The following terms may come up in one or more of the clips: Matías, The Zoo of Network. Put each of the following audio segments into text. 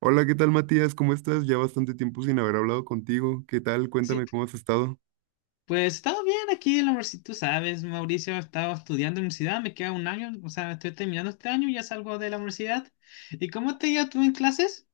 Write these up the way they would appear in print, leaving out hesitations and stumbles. Hola, ¿qué tal Matías? ¿Cómo estás? Ya bastante tiempo sin haber hablado contigo. ¿Qué tal? Sí, Cuéntame cómo has estado. pues he estado bien aquí en la universidad, tú sabes, Mauricio, he estado estudiando en la universidad, me queda un año, o sea, estoy terminando este año y ya salgo de la universidad. ¿Y cómo te iba tú en clases?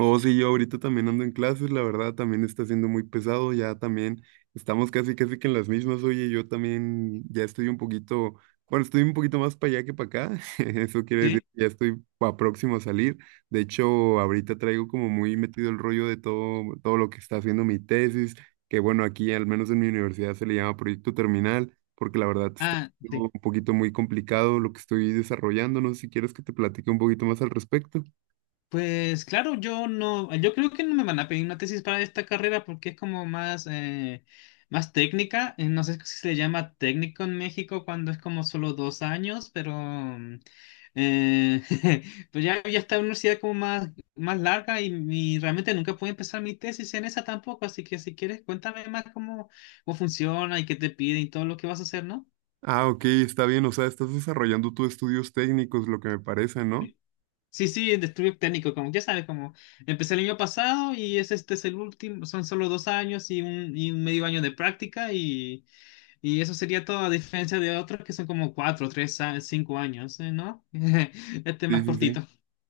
Oh, sí, yo ahorita también ando en clases, la verdad también está siendo muy pesado, ya también estamos casi casi que en las mismas. Oye, yo también ya estoy un poquito, bueno, estoy un poquito más para allá que para acá. Eso quiere decir Sí. que ya estoy próximo a salir. De hecho, ahorita traigo como muy metido el rollo de todo lo que está haciendo mi tesis, que bueno, aquí al menos en mi universidad se le llama proyecto terminal, porque la verdad está Ah, sí. siendo un poquito muy complicado lo que estoy desarrollando. No sé si quieres que te platique un poquito más al respecto. Pues claro, yo creo que no me van a pedir una tesis para esta carrera porque es como más, más técnica. No sé si se le llama técnico en México cuando es como solo dos años, pero eh, pues ya está en una universidad como más, más larga y realmente nunca pude empezar mi tesis en esa tampoco. Así que si quieres, cuéntame más cómo, cómo funciona y qué te pide y todo lo que vas a hacer, ¿no? Ah, ok, está bien, o sea, estás desarrollando tú estudios técnicos, lo que me parece, ¿no? Sí, sí, el estudio técnico, como ya sabes, como empecé el año pasado y es este es el último, son solo dos años y un medio año de práctica y eso sería todo a diferencia de otros que son como cuatro, tres, cinco años, ¿no? Este es Sí, más sí, sí. cortito.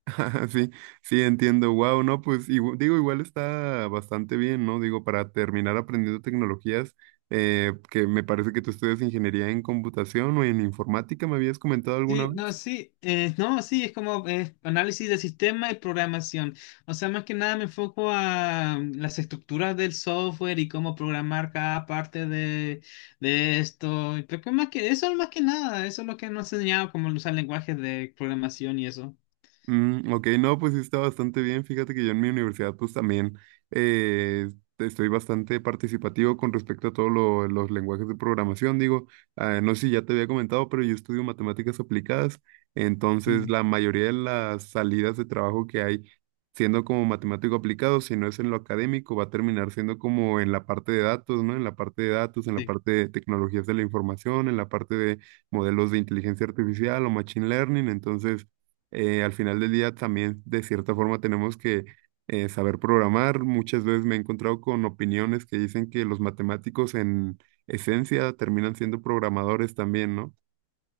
Sí, sí, entiendo. Wow, no, pues digo, igual está bastante bien, ¿no? Digo, para terminar aprendiendo tecnologías, que me parece que tú estudias ingeniería en computación o en informática, ¿me habías comentado alguna Sí, no, vez? sí, no, sí, es como análisis de sistema y programación. O sea, más que nada me enfoco a las estructuras del software y cómo programar cada parte de esto. Pero que más que eso, más que nada, eso es lo que nos ha enseñado, como usar lenguajes de programación y eso. Mm, ok, no, pues sí está bastante bien. Fíjate que yo en mi universidad pues también eh, estoy bastante participativo con respecto a todos los lenguajes de programación. Digo, ah, no sé si ya te había comentado, pero yo estudio matemáticas aplicadas. Entonces, Mm. la mayoría de las salidas de trabajo que hay, siendo como matemático aplicado, si no es en lo académico, va a terminar siendo como en la parte de datos, ¿no? En la parte de datos, en la Sí. parte de tecnologías de la información, en la parte de modelos de inteligencia artificial o machine learning. Entonces, al final del día también de cierta forma tenemos que saber programar. Muchas veces me he encontrado con opiniones que dicen que los matemáticos en esencia terminan siendo programadores también, ¿no?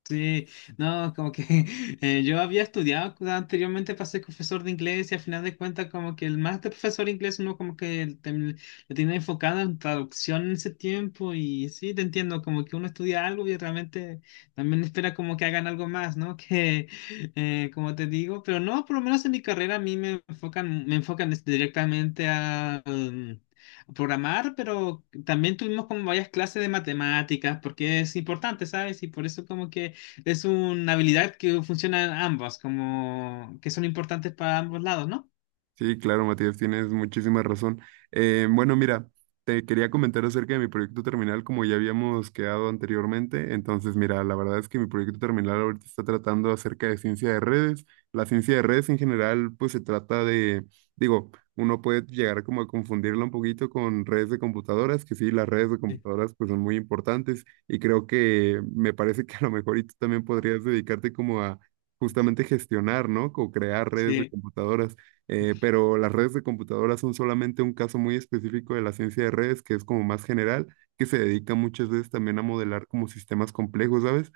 Sí, no, como que yo había estudiado anteriormente para ser profesor de inglés y al final de cuentas como que el máster profesor de inglés uno como que lo tiene enfocado en traducción en ese tiempo y sí, te entiendo, como que uno estudia algo y realmente también espera como que hagan algo más, ¿no? Que como te digo, pero no, por lo menos en mi carrera a mí me enfocan directamente a... a programar, pero también tuvimos como varias clases de matemáticas, porque es importante, ¿sabes? Y por eso como que es una habilidad que funciona en ambas, como que son importantes para ambos lados, ¿no? Sí, claro, Matías, tienes muchísima razón. Bueno, mira, te quería comentar acerca de mi proyecto terminal, como ya habíamos quedado anteriormente. Entonces, mira, la verdad es que mi proyecto terminal ahorita está tratando acerca de ciencia de redes. La ciencia de redes en general, pues se trata de, digo, uno puede llegar como a confundirla un poquito con redes de computadoras, que sí, las redes de Sí. computadoras pues son muy importantes y creo que me parece que a lo mejor y tú también podrías dedicarte como a justamente gestionar, ¿no? O crear redes de Sí. computadoras. Pero las redes de computadoras son solamente un caso muy específico de la ciencia de redes, que es como más general, que se dedica muchas veces también a modelar como sistemas complejos, ¿sabes?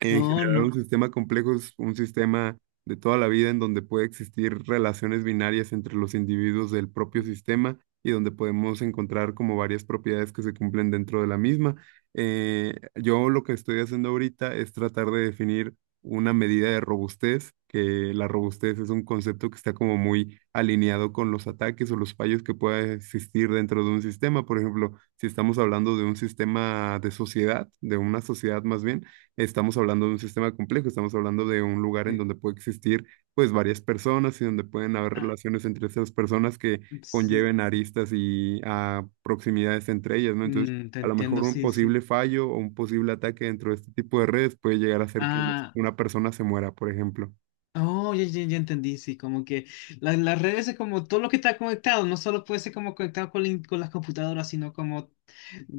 En Oh, general, un no. sistema complejo es un sistema de toda la vida en donde puede existir relaciones binarias entre los individuos del propio sistema y donde podemos encontrar como varias propiedades que se cumplen dentro de la misma. Yo lo que estoy haciendo ahorita es tratar de definir una medida de robustez, que la robustez es un concepto que está como muy alineado con los ataques o los fallos que pueda existir dentro de un sistema. Por ejemplo, si estamos hablando de un sistema de sociedad, de una sociedad más bien, estamos hablando de un sistema complejo, estamos hablando de un lugar en Sí. donde puede existir pues varias personas y donde pueden haber Ah, relaciones entre esas personas que sí. conlleven aristas y a proximidades entre ellas, ¿no? Entonces, Mm, te a lo entiendo, mejor un sí, sí. posible fallo o un posible ataque dentro de este tipo de redes puede llegar a hacer que Ah, una persona se muera, por ejemplo. oh, ya, ya, ya entendí, sí, como que las redes es como todo lo que está conectado, no solo puede ser como conectado con, con las computadoras, sino como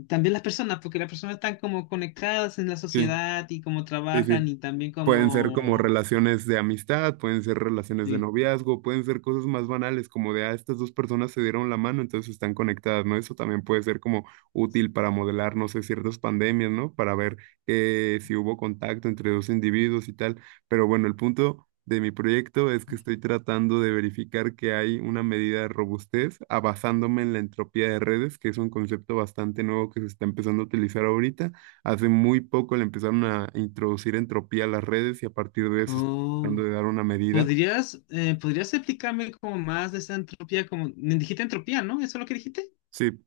también las personas, porque las personas están como conectadas en la Sí, sociedad y cómo sí, trabajan sí. y también Pueden ser como como... relaciones de amistad, pueden ser relaciones de Sí. noviazgo, pueden ser cosas más banales, como de, ah, estas dos personas se dieron la mano, entonces están conectadas, ¿no? Eso también puede ser como útil para modelar, no sé, ciertas pandemias, ¿no? Para ver si hubo contacto entre dos individuos y tal. Pero bueno, el punto de mi proyecto es que estoy tratando de verificar que hay una medida de robustez, ah, basándome en la entropía de redes, que es un concepto bastante nuevo que se está empezando a utilizar ahorita. Hace muy poco le empezaron a introducir entropía a las redes y a partir de eso están tratando de dar una medida. ¿Podrías, ¿podrías explicarme como más de esa entropía? Como, dijiste entropía, ¿no? ¿Eso es lo que dijiste? Sí.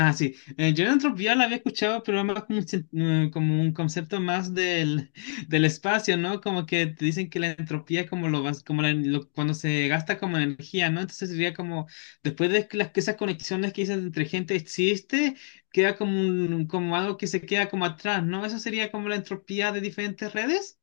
Ah, sí. Yo la entropía la había escuchado, pero más como como un concepto más del, del espacio, ¿no? Como que te dicen que la entropía es como, como cuando se gasta como energía, ¿no? Entonces sería como, después de que esas conexiones que dices entre gente existe, queda como, como algo que se queda como atrás, ¿no? Eso sería como la entropía de diferentes redes.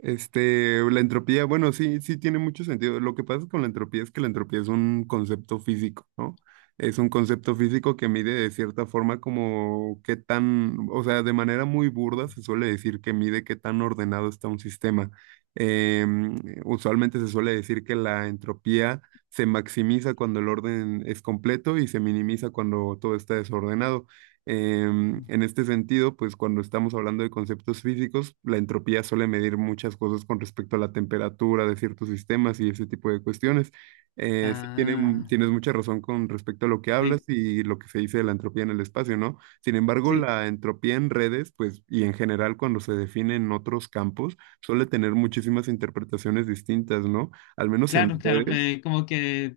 Este, la entropía, bueno, sí, sí tiene mucho sentido. Lo que pasa con la entropía es que la entropía es un concepto físico, ¿no? Es un concepto físico que mide de cierta forma como qué tan, o sea, de manera muy burda se suele decir que mide qué tan ordenado está un sistema. Em, Usualmente se suele decir que la entropía se maximiza cuando el orden es completo y se minimiza cuando todo está desordenado. En este sentido, pues cuando estamos hablando de conceptos físicos, la entropía suele medir muchas cosas con respecto a la temperatura de ciertos sistemas y ese tipo de cuestiones. Sí, tiene Ah, tienes mucha razón con respecto a lo que hablas sí, y lo que se dice de la entropía en el espacio, ¿no? Sin embargo, sí. la entropía en redes, pues, y en general cuando se define en otros campos, suele tener muchísimas interpretaciones distintas, ¿no? Al menos en Claro, claro, redes. pues,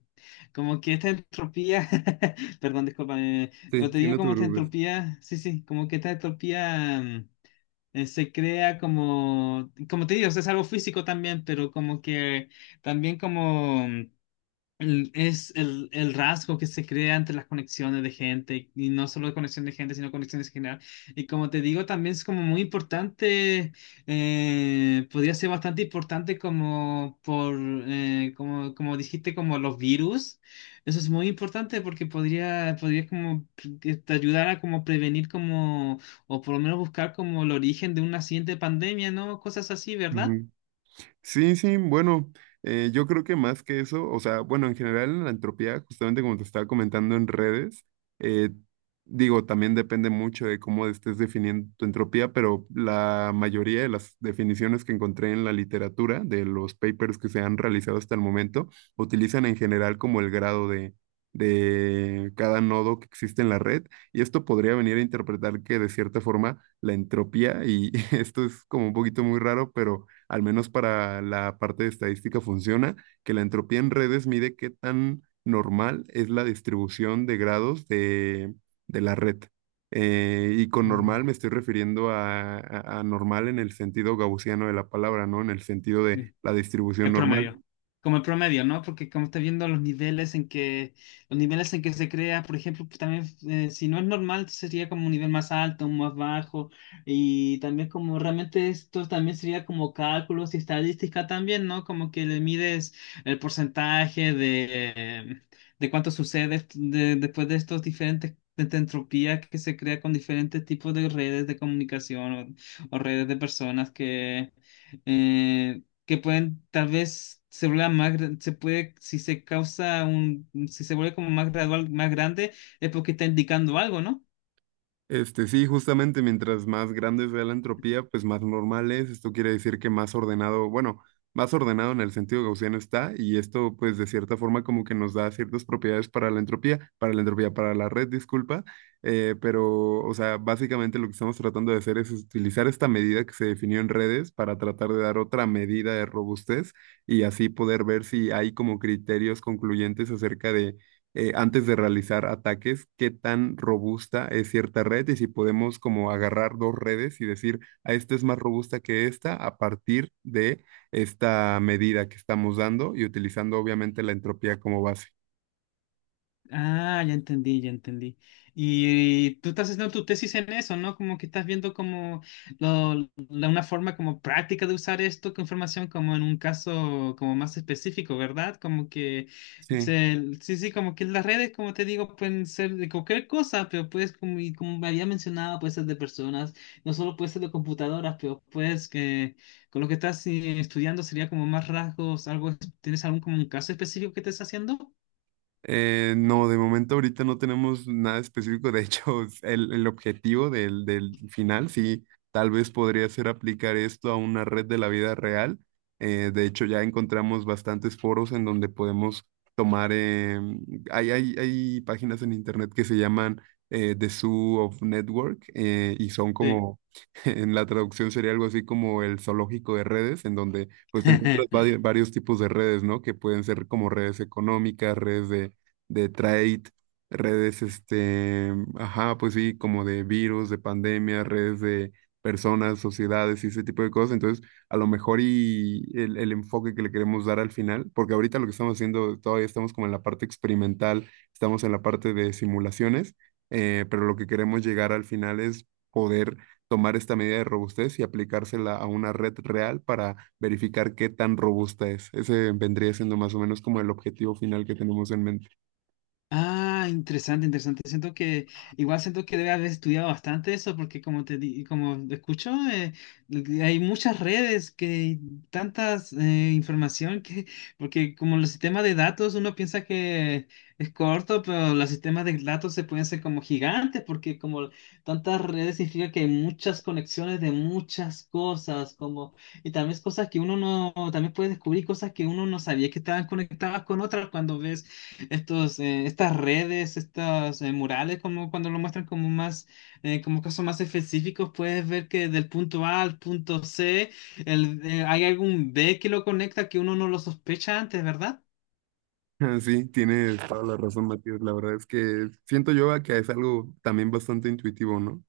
como que esta entropía, perdón, disculpa, pero Sí, te sí, digo no te como esta preocupes. entropía, sí, sí, como que esta entropía se crea como, como te digo, o sea, es algo físico también, pero como que también como es el rasgo que se crea entre las conexiones de gente, y no solo conexión de gente, sino conexiones en general. Y como te digo, también es como muy importante, podría ser bastante importante como por, como, como dijiste, como los virus. Eso es muy importante porque podría, podría como que te ayudar a como prevenir como, o por lo menos buscar como el origen de una siguiente pandemia, ¿no? Cosas así, ¿verdad? Sí, sí, bueno, yo creo que más que eso, o sea, bueno, en general en la entropía, justamente como te estaba comentando en redes, eh, digo, también depende mucho de cómo estés definiendo tu entropía, pero la mayoría de las definiciones que encontré en la literatura, de los papers que se han realizado hasta el momento, utilizan en general como el grado de cada nodo que existe en la red, y esto podría venir a interpretar que de cierta forma la entropía y esto es como un poquito muy raro, pero al menos para la parte de estadística funciona, que la entropía en redes mide qué tan normal es la distribución de grados de la red. Y con normal me estoy refiriendo a normal en el sentido gaussiano de la palabra, ¿no? En el sentido Mm. de la distribución El normal. promedio. Como el promedio, ¿no? Porque como estás viendo los niveles en que, los niveles en que se crea, por ejemplo, pues también si no es normal, sería como un nivel más alto, un más bajo, y también como realmente esto también sería como cálculos y estadística también, ¿no? Como que le mides el porcentaje de cuánto sucede después de estos diferentes de esta entropía que se crea con diferentes tipos de redes de comunicación o redes de personas eh, que pueden tal vez se vuelva más, se puede, si se causa un, si se vuelve como más gradual, más grande, es porque está indicando algo, ¿no? Este, sí, justamente mientras más grande sea la entropía, pues más normal es. Esto quiere decir que más ordenado, bueno, más ordenado en el sentido gaussiano está, y esto, pues, de cierta forma, como que nos da ciertas propiedades para la entropía, para la red, disculpa. Pero, o sea, básicamente lo que estamos tratando de hacer es utilizar esta medida que se definió en redes para tratar de dar otra medida de robustez y así poder ver si hay como criterios concluyentes acerca de antes de realizar ataques, qué tan robusta es cierta red y si podemos como agarrar dos redes y decir, a esta es más robusta que esta a partir de esta medida que estamos dando y utilizando obviamente la entropía como base. Ah, ya entendí, ya entendí. Y tú estás haciendo tu tesis en eso, ¿no? Como que estás viendo como lo- la, una forma como práctica de usar esto con información como en un caso como más específico, ¿verdad? Como que Sí. Sí, sí, como que las redes, como te digo, pueden ser de cualquier cosa, pero puedes, como, y como me había mencionado, puede ser de personas, no solo puede ser de computadoras, pero puedes que con lo que estás estudiando sería como más rasgos, algo, ¿tienes algún como un caso específico que estés haciendo? No, de momento ahorita no tenemos nada específico. De hecho, el objetivo del final, sí, tal vez podría ser aplicar esto a una red de la vida real. De hecho, ya encontramos bastantes foros en donde podemos tomar, hay páginas en internet que se llaman The Zoo of Network y son Sí. como, en la traducción sería algo así como el zoológico de redes, en donde pues te encuentras varios tipos de redes, ¿no? Que pueden ser como redes económicas, redes de trade, redes, este, ajá, pues sí, como de virus, de pandemia, redes de personas, sociedades y ese tipo de cosas. Entonces, a lo mejor y el enfoque que le queremos dar al final, porque ahorita lo que estamos haciendo, todavía estamos como en la parte experimental, estamos en la parte de simulaciones, pero lo que queremos llegar al final es poder tomar esta medida de robustez y aplicársela a una red real para verificar qué tan robusta es. Ese vendría siendo más o menos como el objetivo final que tenemos en mente. Ah, interesante, interesante. Siento que, igual siento que debe haber estudiado bastante eso, porque como como escucho, hay muchas redes que tantas información que, porque como los sistemas de datos, uno piensa que es corto, pero los sistemas de datos se pueden ser como gigantes, porque como tantas redes significa que hay muchas conexiones de muchas cosas, como, y también es cosas que uno no, también puede descubrir cosas que uno no sabía que estaban conectadas con otras cuando ves estos, estas redes, estos murales, como cuando lo muestran como más, como casos más específicos, puedes ver que del punto A al punto C, hay algún B que lo conecta que uno no lo sospecha antes, ¿verdad? Ah, sí, tienes toda la razón, Matías. La verdad es que siento yo a que es algo también bastante intuitivo, ¿no?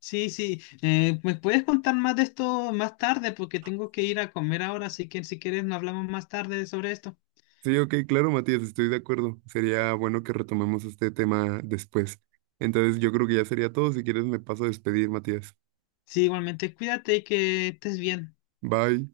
Sí, sí. ¿me puedes contar más de esto más tarde? Porque tengo que ir a comer ahora, así que si quieres, nos hablamos más tarde sobre esto. Sí, ok, claro, Matías, estoy de acuerdo. Sería bueno que retomemos este tema después. Entonces, yo creo que ya sería todo. Si quieres, me paso a despedir, Matías. Sí, igualmente, cuídate y que estés bien. Bye.